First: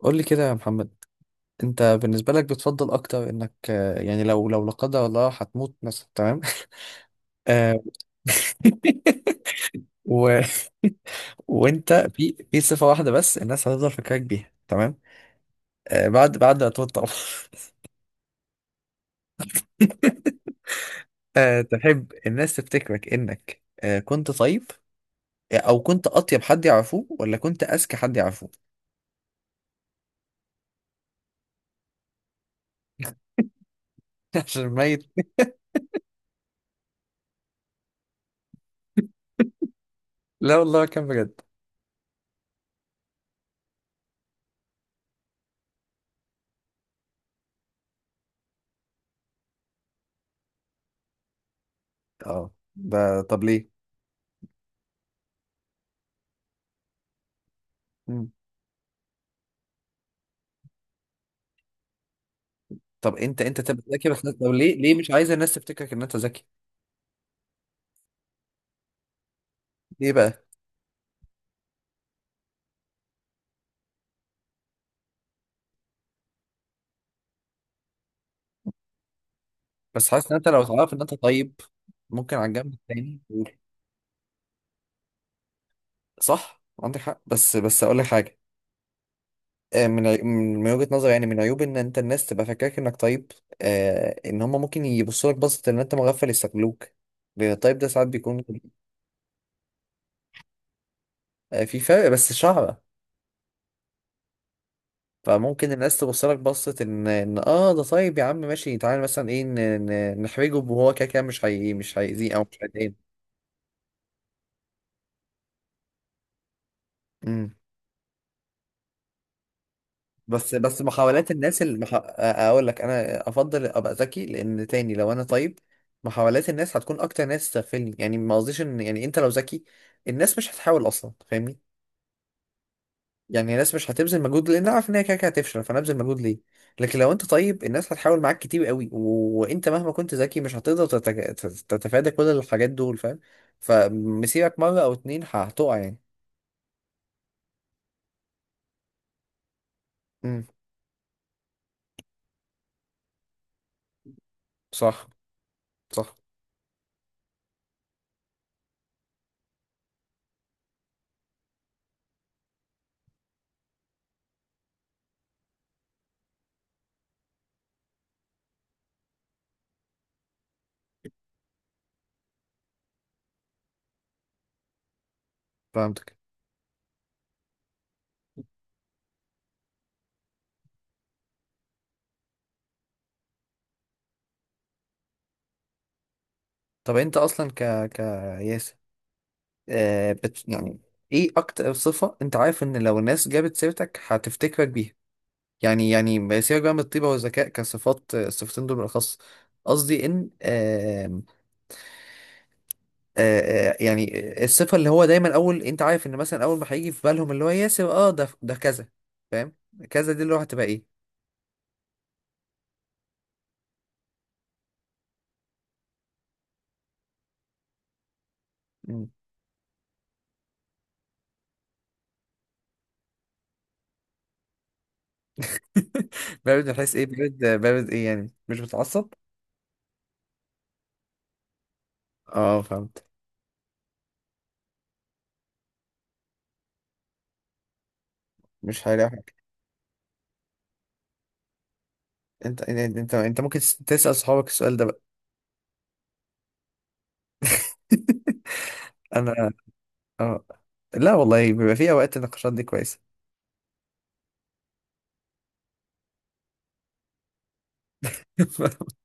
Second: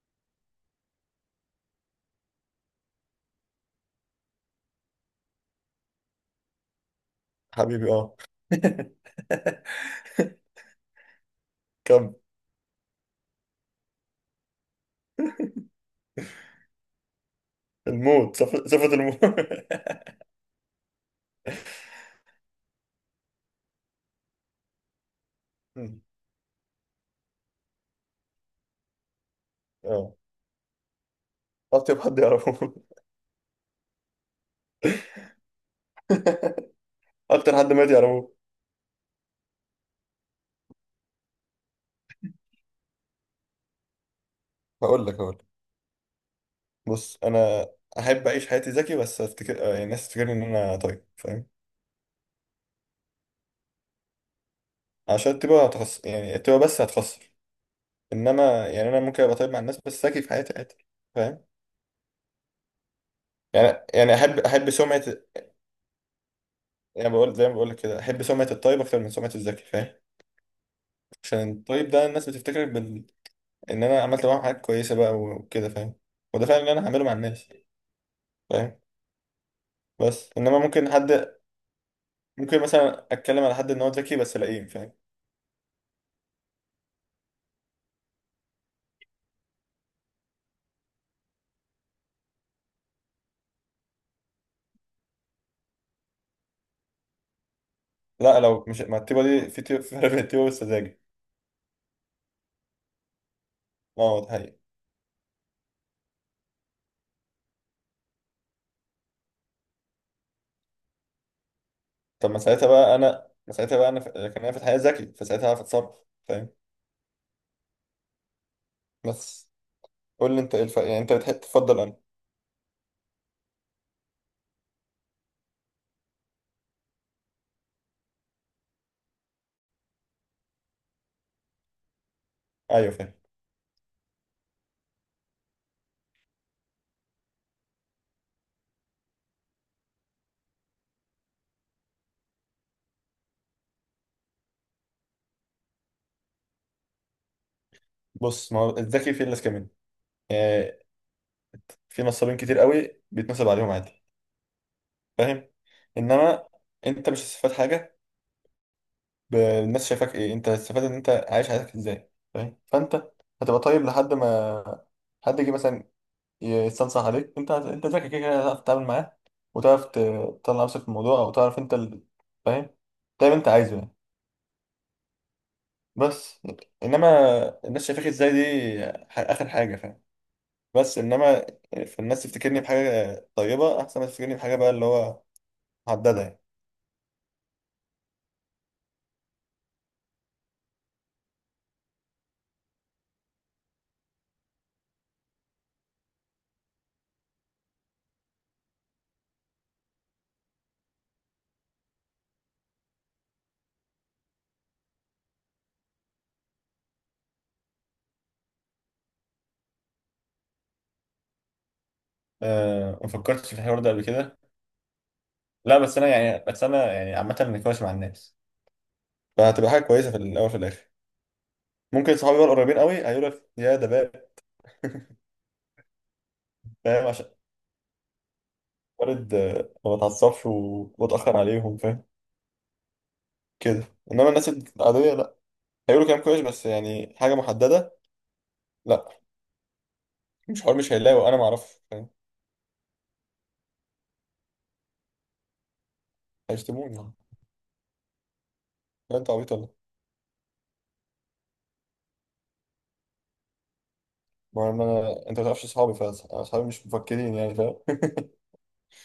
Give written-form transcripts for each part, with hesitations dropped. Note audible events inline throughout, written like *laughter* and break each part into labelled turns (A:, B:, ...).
A: قول لي كده يا محمد. انت بالنسبه لك بتفضل اكتر انك يعني لو لا قدر الله هتموت مثلا، تمام؟ آه،
B: حبيبي اه. *laughs*
A: *laughs* و... وانت
B: كم؟
A: في صفه واحده بس الناس هتفضل فاكراك بيها، تمام؟ بعد ما تموت طبعا.
B: الموت. صفة الموت.
A: *laughs*
B: *laughs*
A: تحب الناس تفتكرك انك كنت طيب، او كنت اطيب حد يعرفوه، ولا كنت اذكى حد يعرفوه؟
B: اه، اطيب حد يعرفه. *laughs*
A: *laughs* عشان ميت.
B: اكتر حد مات يعرفه.
A: لا والله كان بجد.
B: هقول لك. بص، انا احب اعيش حياتي ذكي، بس افتكر يعني الناس تفتكرني ان انا طيب، فاهم؟
A: اه، ده طب ليه؟
B: عشان تبقى هتخسر، يعني التبقى بس هتخسر.
A: مم.
B: انما يعني انا ممكن ابقى طيب مع الناس، بس ذكي في حياتي عادي، فاهم؟
A: طب انت تبقى
B: يعني
A: ذكي،
B: يعني
A: بس
B: احب
A: طب
B: احب
A: ليه
B: سمعه.
A: مش عايز الناس تفتكرك ان انت ذكي؟
B: يعني بقول زي ما بقول لك كده، احب سمعه الطيب اكتر من سمعه الذكي، فاهم؟
A: ليه بقى؟
B: عشان الطيب ده الناس بتفتكرك ان انا عملت معاهم حاجات كويسه بقى وكده، فاهم؟ وده فعلا اللي انا هعمله مع الناس، فاهم؟
A: بس حاسس
B: بس
A: ان انت
B: انما
A: لو تعرف
B: ممكن
A: ان انت
B: حد،
A: طيب، ممكن على
B: ممكن
A: الجنب
B: مثلا
A: التاني
B: اتكلم
A: تقول.
B: على حد ان هو ذكي بس لئيم، فاهم؟
A: صح، عندك حق، بس اقول لك حاجه. من وجهه نظري، يعني من عيوب ان انت الناس تبقى فاكراك انك طيب، ان هم ممكن يبصوا لك بصه ان انت مغفل يستغلوك، لان الطيب ده ساعات
B: لا،
A: بيكون.
B: لو مش ما التيبه دي، في تيبه، في فرق بين التيبه والسذاجه.
A: في فرق بس شعره.
B: اه ده حقيقي.
A: فممكن الناس تبص لك بصه ان اه ده طيب يا عم، ماشي، تعالى مثلا ايه، نحرجه، وهو كده كده مش هي مش
B: طب
A: هيأذيه
B: ما
A: او مش
B: ساعتها
A: هيضايقنا.
B: بقى انا، ما ساعتها بقى انا لكن انا في الحقيقه ذكي، فساعتها هعرف اتصرف، فاهم؟ بس قول لي
A: بس
B: انت ايه
A: بس
B: يعني انت
A: محاولات
B: بتحب
A: الناس اللي
B: تفضل انا.
A: اقول لك، انا افضل ابقى ذكي، لان تاني لو انا طيب محاولات الناس هتكون اكتر، ناس تغفلني. يعني ما قصديش ان، يعني انت لو ذكي الناس مش هتحاول اصلا، فاهمني؟
B: ايوه فاهم.
A: يعني الناس مش هتبذل مجهود لان عارف ان هي كده كده هتفشل، فنبذل مجهود ليه؟ لكن لو انت طيب الناس هتحاول معاك كتير قوي، وانت مهما كنت ذكي مش هتقدر تتفادى كل الحاجات دول، فاهم؟ فمسيرك مره او اتنين هتقع يعني.
B: بص، ما هو الذكي في الناس كمان،
A: امم.
B: يعني في نصابين كتير قوي بيتنصب عليهم عادي،
A: صح.
B: فاهم؟
A: صح.
B: انما انت مش هتستفاد حاجه. الناس شايفاك ايه، انت هتستفاد ان انت عايش حياتك ازاي، فاهم؟ فانت هتبقى طيب لحد ما حد يجي مثلا يستنصح عليك، انت ذكي كده كده هتعرف تتعامل معاه، وتعرف تطلع نفسك في الموضوع، او تعرف انت فاهم؟ تعمل انت عايزه يعني.
A: فهمتك.
B: بس انما الناس شايفاك ازاي دي اخر حاجه، فاهم؟ بس انما في الناس تفتكرني بحاجه طيبه احسن ما تفتكرني بحاجه بقى اللي هو محدده يعني.
A: طب انت اصلا، ك ك ياسر، آه بت يعني، ايه اكتر صفة انت عارف ان لو الناس جابت سيرتك هتفتكرك بيها؟ يعني ما سيبك بقى من الطيبة والذكاء كصفات، الصفتين دول بالاخص. قصدي ان آم، آه آه، يعني الصفة اللي هو دايما اول، انت عارف ان مثلا اول ما هيجي في بالهم اللي هو ياسر، اه ده كذا، فاهم؟ كذا دي اللي هو هتبقى ايه؟
B: أه، ما فكرتش في الحوار ده قبل كده. لا بس انا يعني، بس انا يعني عامه نقاش مع الناس،
A: مم.
B: فهتبقى حاجه كويسه في الاول في الاخر. ممكن صحابي بقى القريبين قوي هيقول لك يا ده باب. *laughs*
A: *laughs* بارد؟ من حيث ايه،
B: فاهم؟ عشان
A: بارد؟ ايه يعني، مش بتعصب؟
B: وارد ما بتعصبش واتاخر عليهم، فاهم؟
A: اه، فهمت.
B: كده. انما الناس العاديه لا، هيقولوا كلام كويس بس يعني حاجه محدده.
A: مش هيلاقي
B: لا،
A: حاجة.
B: مش حوار، مش هيلاقوا، انا ما اعرفش، فاهم؟
A: انت انت انت أنت ممكن تسأل صحابك السؤال ده بقى؟
B: هيشتموني يعني.
A: *laughs*
B: لا انت
A: انا.
B: عبيط ولا إيه؟
A: اه. لا والله بيبقى في اوقات النقاشات دي كويسه.
B: ما انا انت ما تعرفش اصحابي، فاصحابي مش مفكرين يعني، فاهم؟ *laughs*
A: *laughs*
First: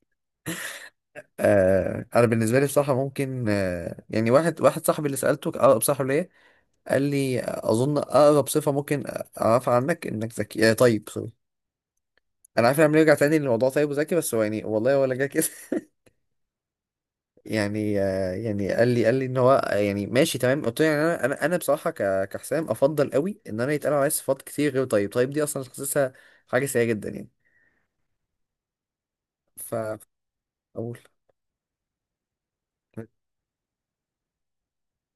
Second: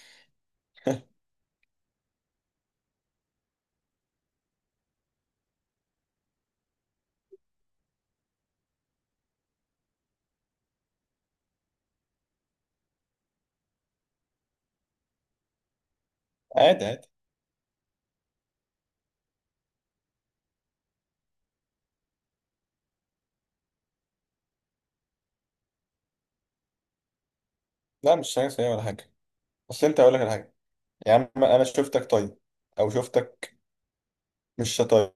A: آه، انا بالنسبه لي بصراحه ممكن واحد صاحبي، اللي سالته اقرب صاحب ليا، قال لي اظن اقرب صفه ممكن اعرفها عنك انك ذكي. آه، طيب، سوري. انا عارف انه بيرجع تاني لموضوع طيب وذكي، بس هو يعني والله ولا جه كده. *laughs*
B: عادي عادي.
A: يعني قال لي ان هو يعني ماشي تمام، قلت له يعني انا بصراحه كحسام افضل قوي ان انا يتقال عليا صفات كتير غير طيب، طيب دي اصلا حاسسها حاجه سيئه جدا يعني.
B: لا مش حاجه سيئه ولا حاجه.
A: ف
B: بس انت هقول لك على حاجه. يا عم انا شفتك طيب، او
A: اقول
B: شفتك مش طيب،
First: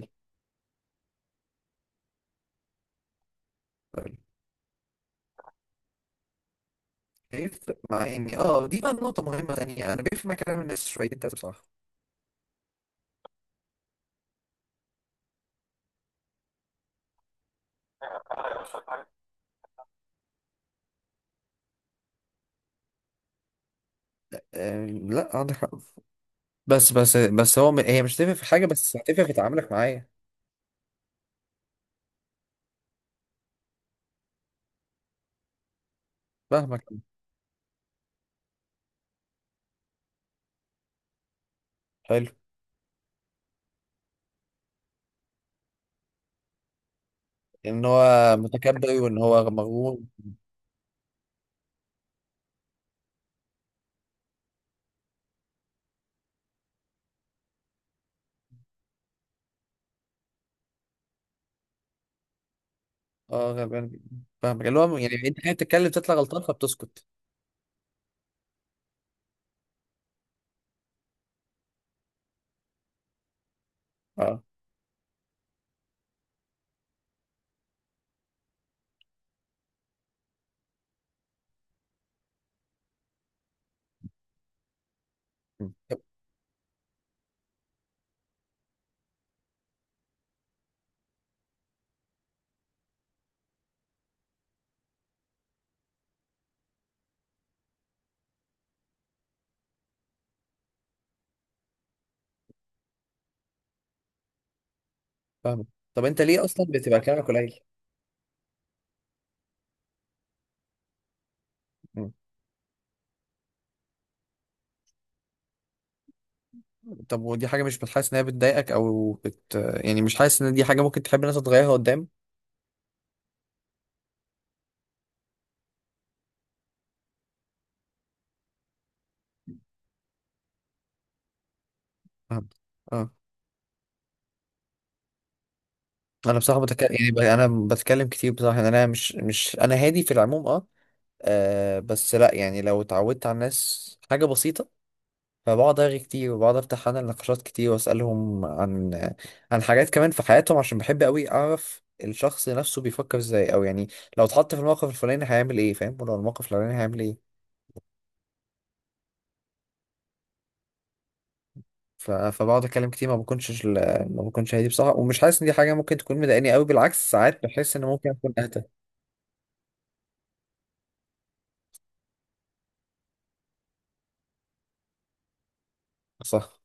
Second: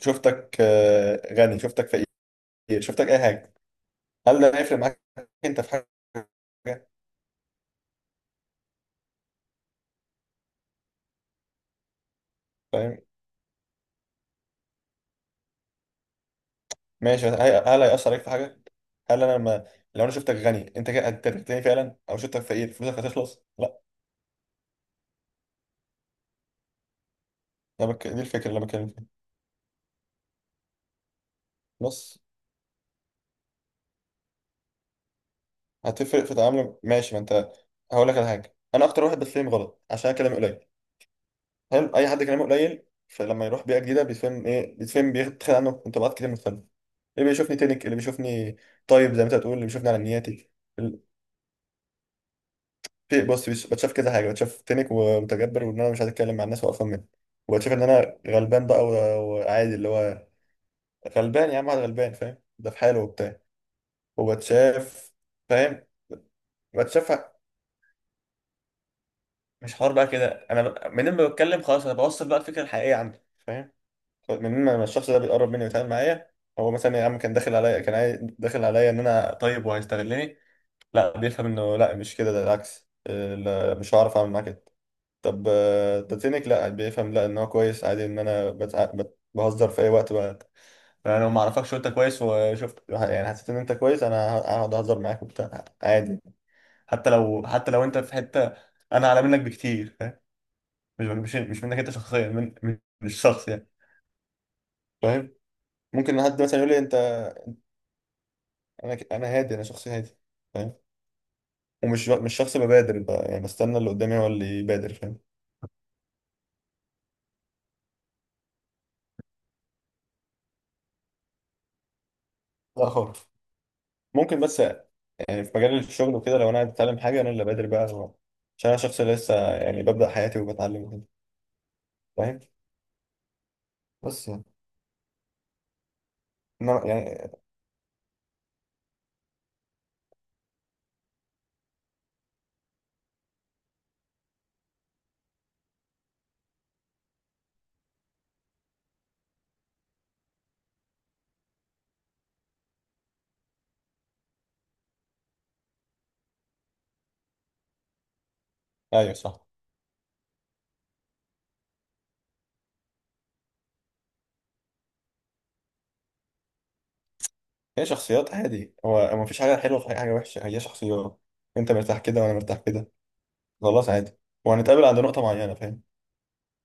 B: شفتك غني، شفتك فقير، شفتك اي حاجه، هل ده هيفرق معاك؟ انت في حاجه،
A: بيفرق مع اني، اه، دي بقى نقطة مهمة تانية، انا بيفرق مع كلام الناس شوية ده بصراحة.
B: فاهم؟ ماشي بس هل هيأثر عليك في حاجه؟ هل انا لما، لو انا شفتك غني انت كده هتغني فعلا، او شفتك فقير فلوسك هتخلص؟ لا.
A: لا عندك حق. بس هو هي مش
B: دي
A: هتفرق في
B: الفكره اللي
A: حاجة،
B: بتكلم
A: بس
B: فيها.
A: هتفرق في تعاملك معايا.
B: بص، هتفرق في تعاملك
A: فاهمك.
B: ماشي، ما انت، هقول لك على حاجه، انا اكتر واحد بتفهم غلط عشان أنا كلامي قليل. حلو، اي حد
A: حلو.
B: كلامه قليل فلما يروح بيئه جديده بيتفهم ايه، بيتفهم بيتخيل عنه انطباعات كتير مختلفه. اللي بيشوفني
A: ان
B: تنك، اللي
A: هو
B: بيشوفني
A: متكبر
B: طيب
A: وان
B: زي ما انت
A: هو
B: بتقول، اللي بيشوفني
A: مغرور.
B: على نياتي. في بص بتشاف كذا حاجه، بتشاف تنك ومتجبر وان انا مش عايز اتكلم مع الناس وقرفان منهم، وبتشاف ان انا غلبان بقى وعادي اللي هو غلبان. يا عم واحد غلبان، فاهم؟ ده في حاله وبتاع.
A: اه، غلبان جداً. فاهمك، اللي هو
B: وبتشاف،
A: يعني انت قاعد
B: فاهم؟
A: بتتكلم تطلع غلطان فبتسكت.
B: بتشاف مش حوار بقى كده. منين ما بتكلم خلاص انا بوصل بقى الفكره الحقيقيه عندي، فاهم؟
A: اه.
B: منين ما الشخص ده بيقرب مني ويتعامل معايا، هو مثلا يا عم كان داخل عليا، داخل عليا ان انا طيب وهيستغلني، لا بيفهم انه لا مش كده ده العكس. لا، مش هعرف اعمل معاه كده. طب
A: م. طب،
B: تاتينك، لا بيفهم لا ان هو كويس عادي، ان انا بهزر في اي وقت بقى. انا لو ما اعرفكش وانت كويس، وشفت يعني حسيت ان انت كويس، انا هقعد اهزر معاك وبتاع عادي. حتى لو حتى لو انت في حته انا اعلى منك بكتير، فاهم؟ مش مش منك انت شخصيا، من الشخص يعني، فاهم؟
A: فاهمك. طب
B: ممكن
A: انت
B: حد
A: ليه
B: مثلا
A: اصلا
B: يقول لي انت،
A: بتبقى كلامك قليل؟
B: انا هادي، انا شخص هادي، فاهم؟ ومش،
A: م.
B: مش شخص ببادر بقى، يعني بستنى اللي قدامي هو اللي يبادر، فاهم؟
A: طب ودي حاجة مش بتحس انها بتضايقك او يعني مش حاسس ان دي حاجة ممكن تحب الناس تغيرها قدام؟
B: لا خالص. ممكن بس يعني في مجال الشغل وكده لو انا عايز اتعلم حاجه انا اللي بادر بقى هو، عشان انا شخص لسه يعني ببدا حياتي وبتعلم وكده، فاهم؟
A: فهمت.
B: بس يعني،
A: انا بصراحه
B: إنما
A: بتكلم يعني،
B: يعني،
A: انا بتكلم كتير بصراحه، يعني انا مش مش انا هادي في العموم، اه. بس لا يعني لو اتعودت على الناس حاجه بسيطه، فبقعد ارغي كتير، وبقعد افتح انا نقاشات كتير واسالهم عن حاجات كمان في حياتهم، عشان بحب قوي اعرف الشخص نفسه بيفكر ازاي، او يعني لو اتحط في الموقف الفلاني هيعمل ايه فاهم، ولو الموقف الفلاني هيعمل ايه.
B: ايوه صح.
A: فبقعد اتكلم كتير، ما بكونش هادي بصراحه، ومش حاسس ان دي حاجه ممكن تكون مضايقاني قوي، بالعكس ساعات بحس ان
B: هي
A: ممكن اكون
B: شخصيات
A: اهدى.
B: عادي، هو هو مفيش حاجه حلوه في أي حاجه وحشه، هي شخصيات. انت مرتاح كده وانا مرتاح كده، خلاص عادي، وهنتقابل عند نقطه معينه، فاهم؟
A: صح.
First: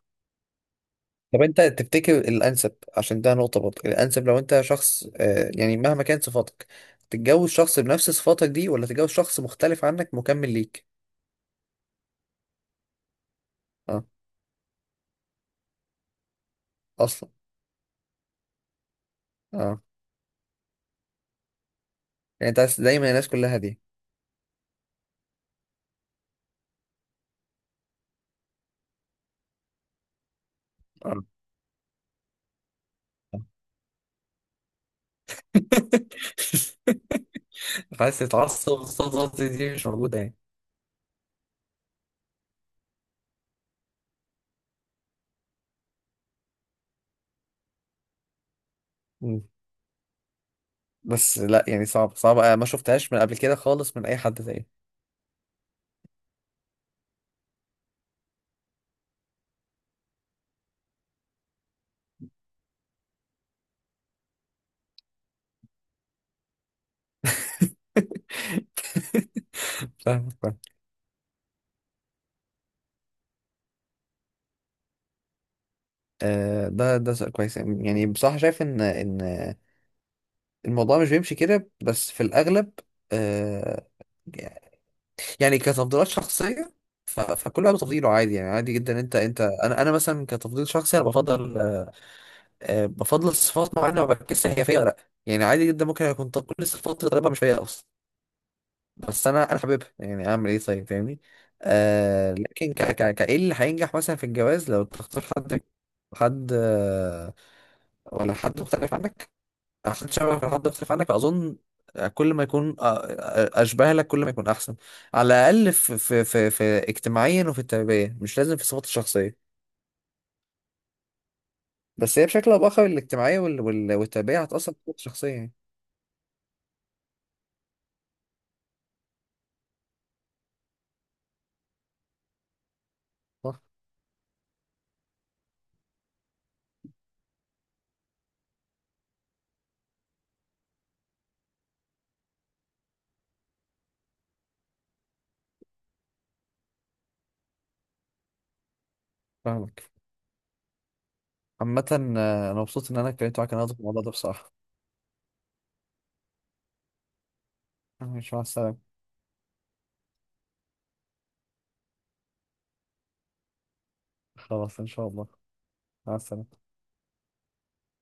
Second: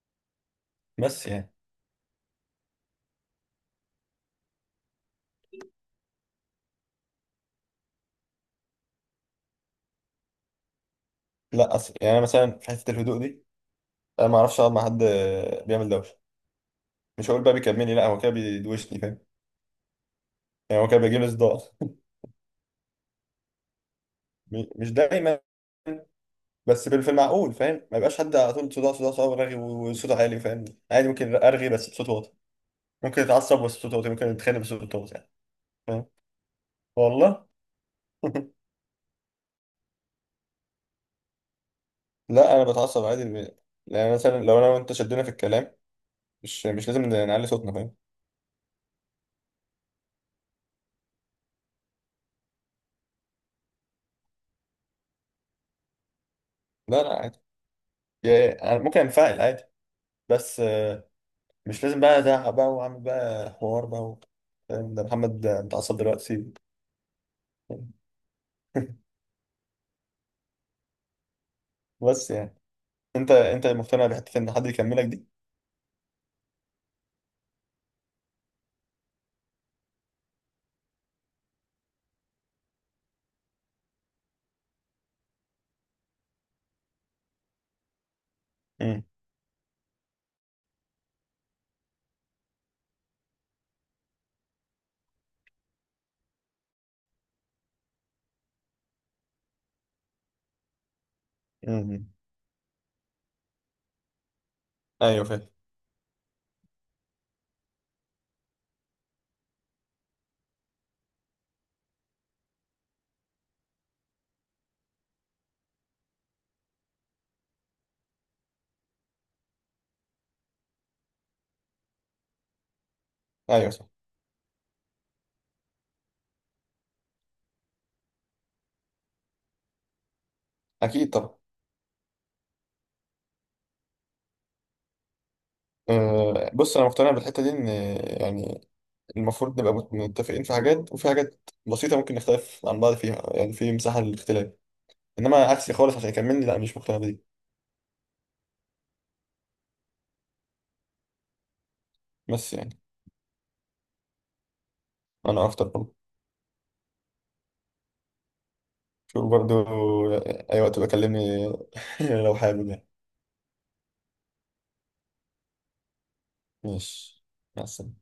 B: بس
A: طب
B: يعني،
A: انت تفتكر الانسب، عشان ده نقطه برضه، الانسب لو انت شخص يعني مهما كانت صفاتك، تتجوز شخص بنفس صفاتك دي ولا تتجوز شخص مختلف عنك مكمل ليك؟
B: لا أصل يعني انا مثلا في حته الهدوء دي
A: اه.
B: انا ما اعرفش اقعد مع حد بيعمل دوشه.
A: اصلا.
B: مش هقول بقى بيكلمني، لا، هو كده بيدوشني، فاهم؟
A: اه.
B: يعني هو كده بيجيب لي صداع.
A: يعني انت دايما الناس كلها دي؟
B: *laughs* مش دايما، بس في المعقول، فاهم؟ ما يبقاش حد على طول صداع صداع صداع رغي وصوته عالي، فاهم؟ عادي
A: اه.
B: ممكن ارغي بس بصوت واطي، ممكن اتعصب بس بصوت واطي، ممكن اتخانق بس بصوت واطي يعني، فاهم؟
A: *laughs*
B: والله.
A: عايز
B: *laughs*
A: تتعصب، الصفات دي مش موجوده يعني؟
B: لا انا بتعصب عادي يعني مثلا لو انا وانت شدينا في الكلام، مش لازم نعلي صوتنا، فاهم؟
A: مم. بس لا يعني، صعب صعب ما شفتهاش من قبل كده خالص من اي حد تاني.
B: لا لا عادي، يعني أنا ممكن انفعل عادي، بس مش لازم بقى ازعق بقى واعمل بقى حوار بقى. فاهم؟ ده محمد متعصب دلوقتي.
A: *laughs*
B: *laughs*
A: فاهمك، فاهم.
B: بس يعني، انت مقتنع بحته ان حد يكملك دي؟
A: آه، ده سؤال كويس، يعني بصراحة شايف ان الموضوع مش بيمشي كده بس في الأغلب. آه، يعني كتفضيلات شخصية. فكل واحد بتفضيله عادي، يعني عادي جدا،
B: امم،
A: انت انا مثلا، كتفضيل شخصي انا بفضل بفضل الصفات معينة، ما بركزش هي فيا ولا لا. يعني عادي جدا ممكن اكون، طب كل الصفات اللي طالبها مش فيا اصلا، بس انا حاببها، يعني اعمل ايه طيب، فاهمني؟
B: امم،
A: آه، لكن ك ك ك ايه اللي هينجح مثلا في الجواز؟ لو تختار
B: ايوه فاهم.
A: حد، حد آه، ولا حد مختلف عنك؟ عشان شبهك لحد يختلف عنك، فاظن كل ما يكون اشبه لك كل ما يكون احسن. على الاقل في اجتماعيا وفي التربيه، مش لازم في صفات الشخصيه. بس هي بشكل او باخر الاجتماعيه
B: ايوه صح،
A: والتربيه هتاثر في صفات الشخصيه يعني.
B: اكيد طبعا.
A: صح.
B: أه بص، انا مقتنع بالحته دي ان يعني المفروض نبقى متفقين في حاجات، وفي حاجات بسيطه ممكن نختلف عن بعض فيها، يعني في مساحه للاختلاف. انما عكسي خالص عشان يكملني، لا مش مقتنع بدي.
A: فاهمك. عامه،
B: بس
A: انا
B: يعني
A: مبسوط ان انا اتكلمت معاك النهارده في الموضوع ده بصراحه.
B: انا اكتر برضه،
A: مش مع السلامه.
B: شوف برضه، اي وقت بكلمني. *laughs* لو حابب يعني.
A: خلاص، ان شاء الله. مع السلامه.
B: ماشي، مع السلامه.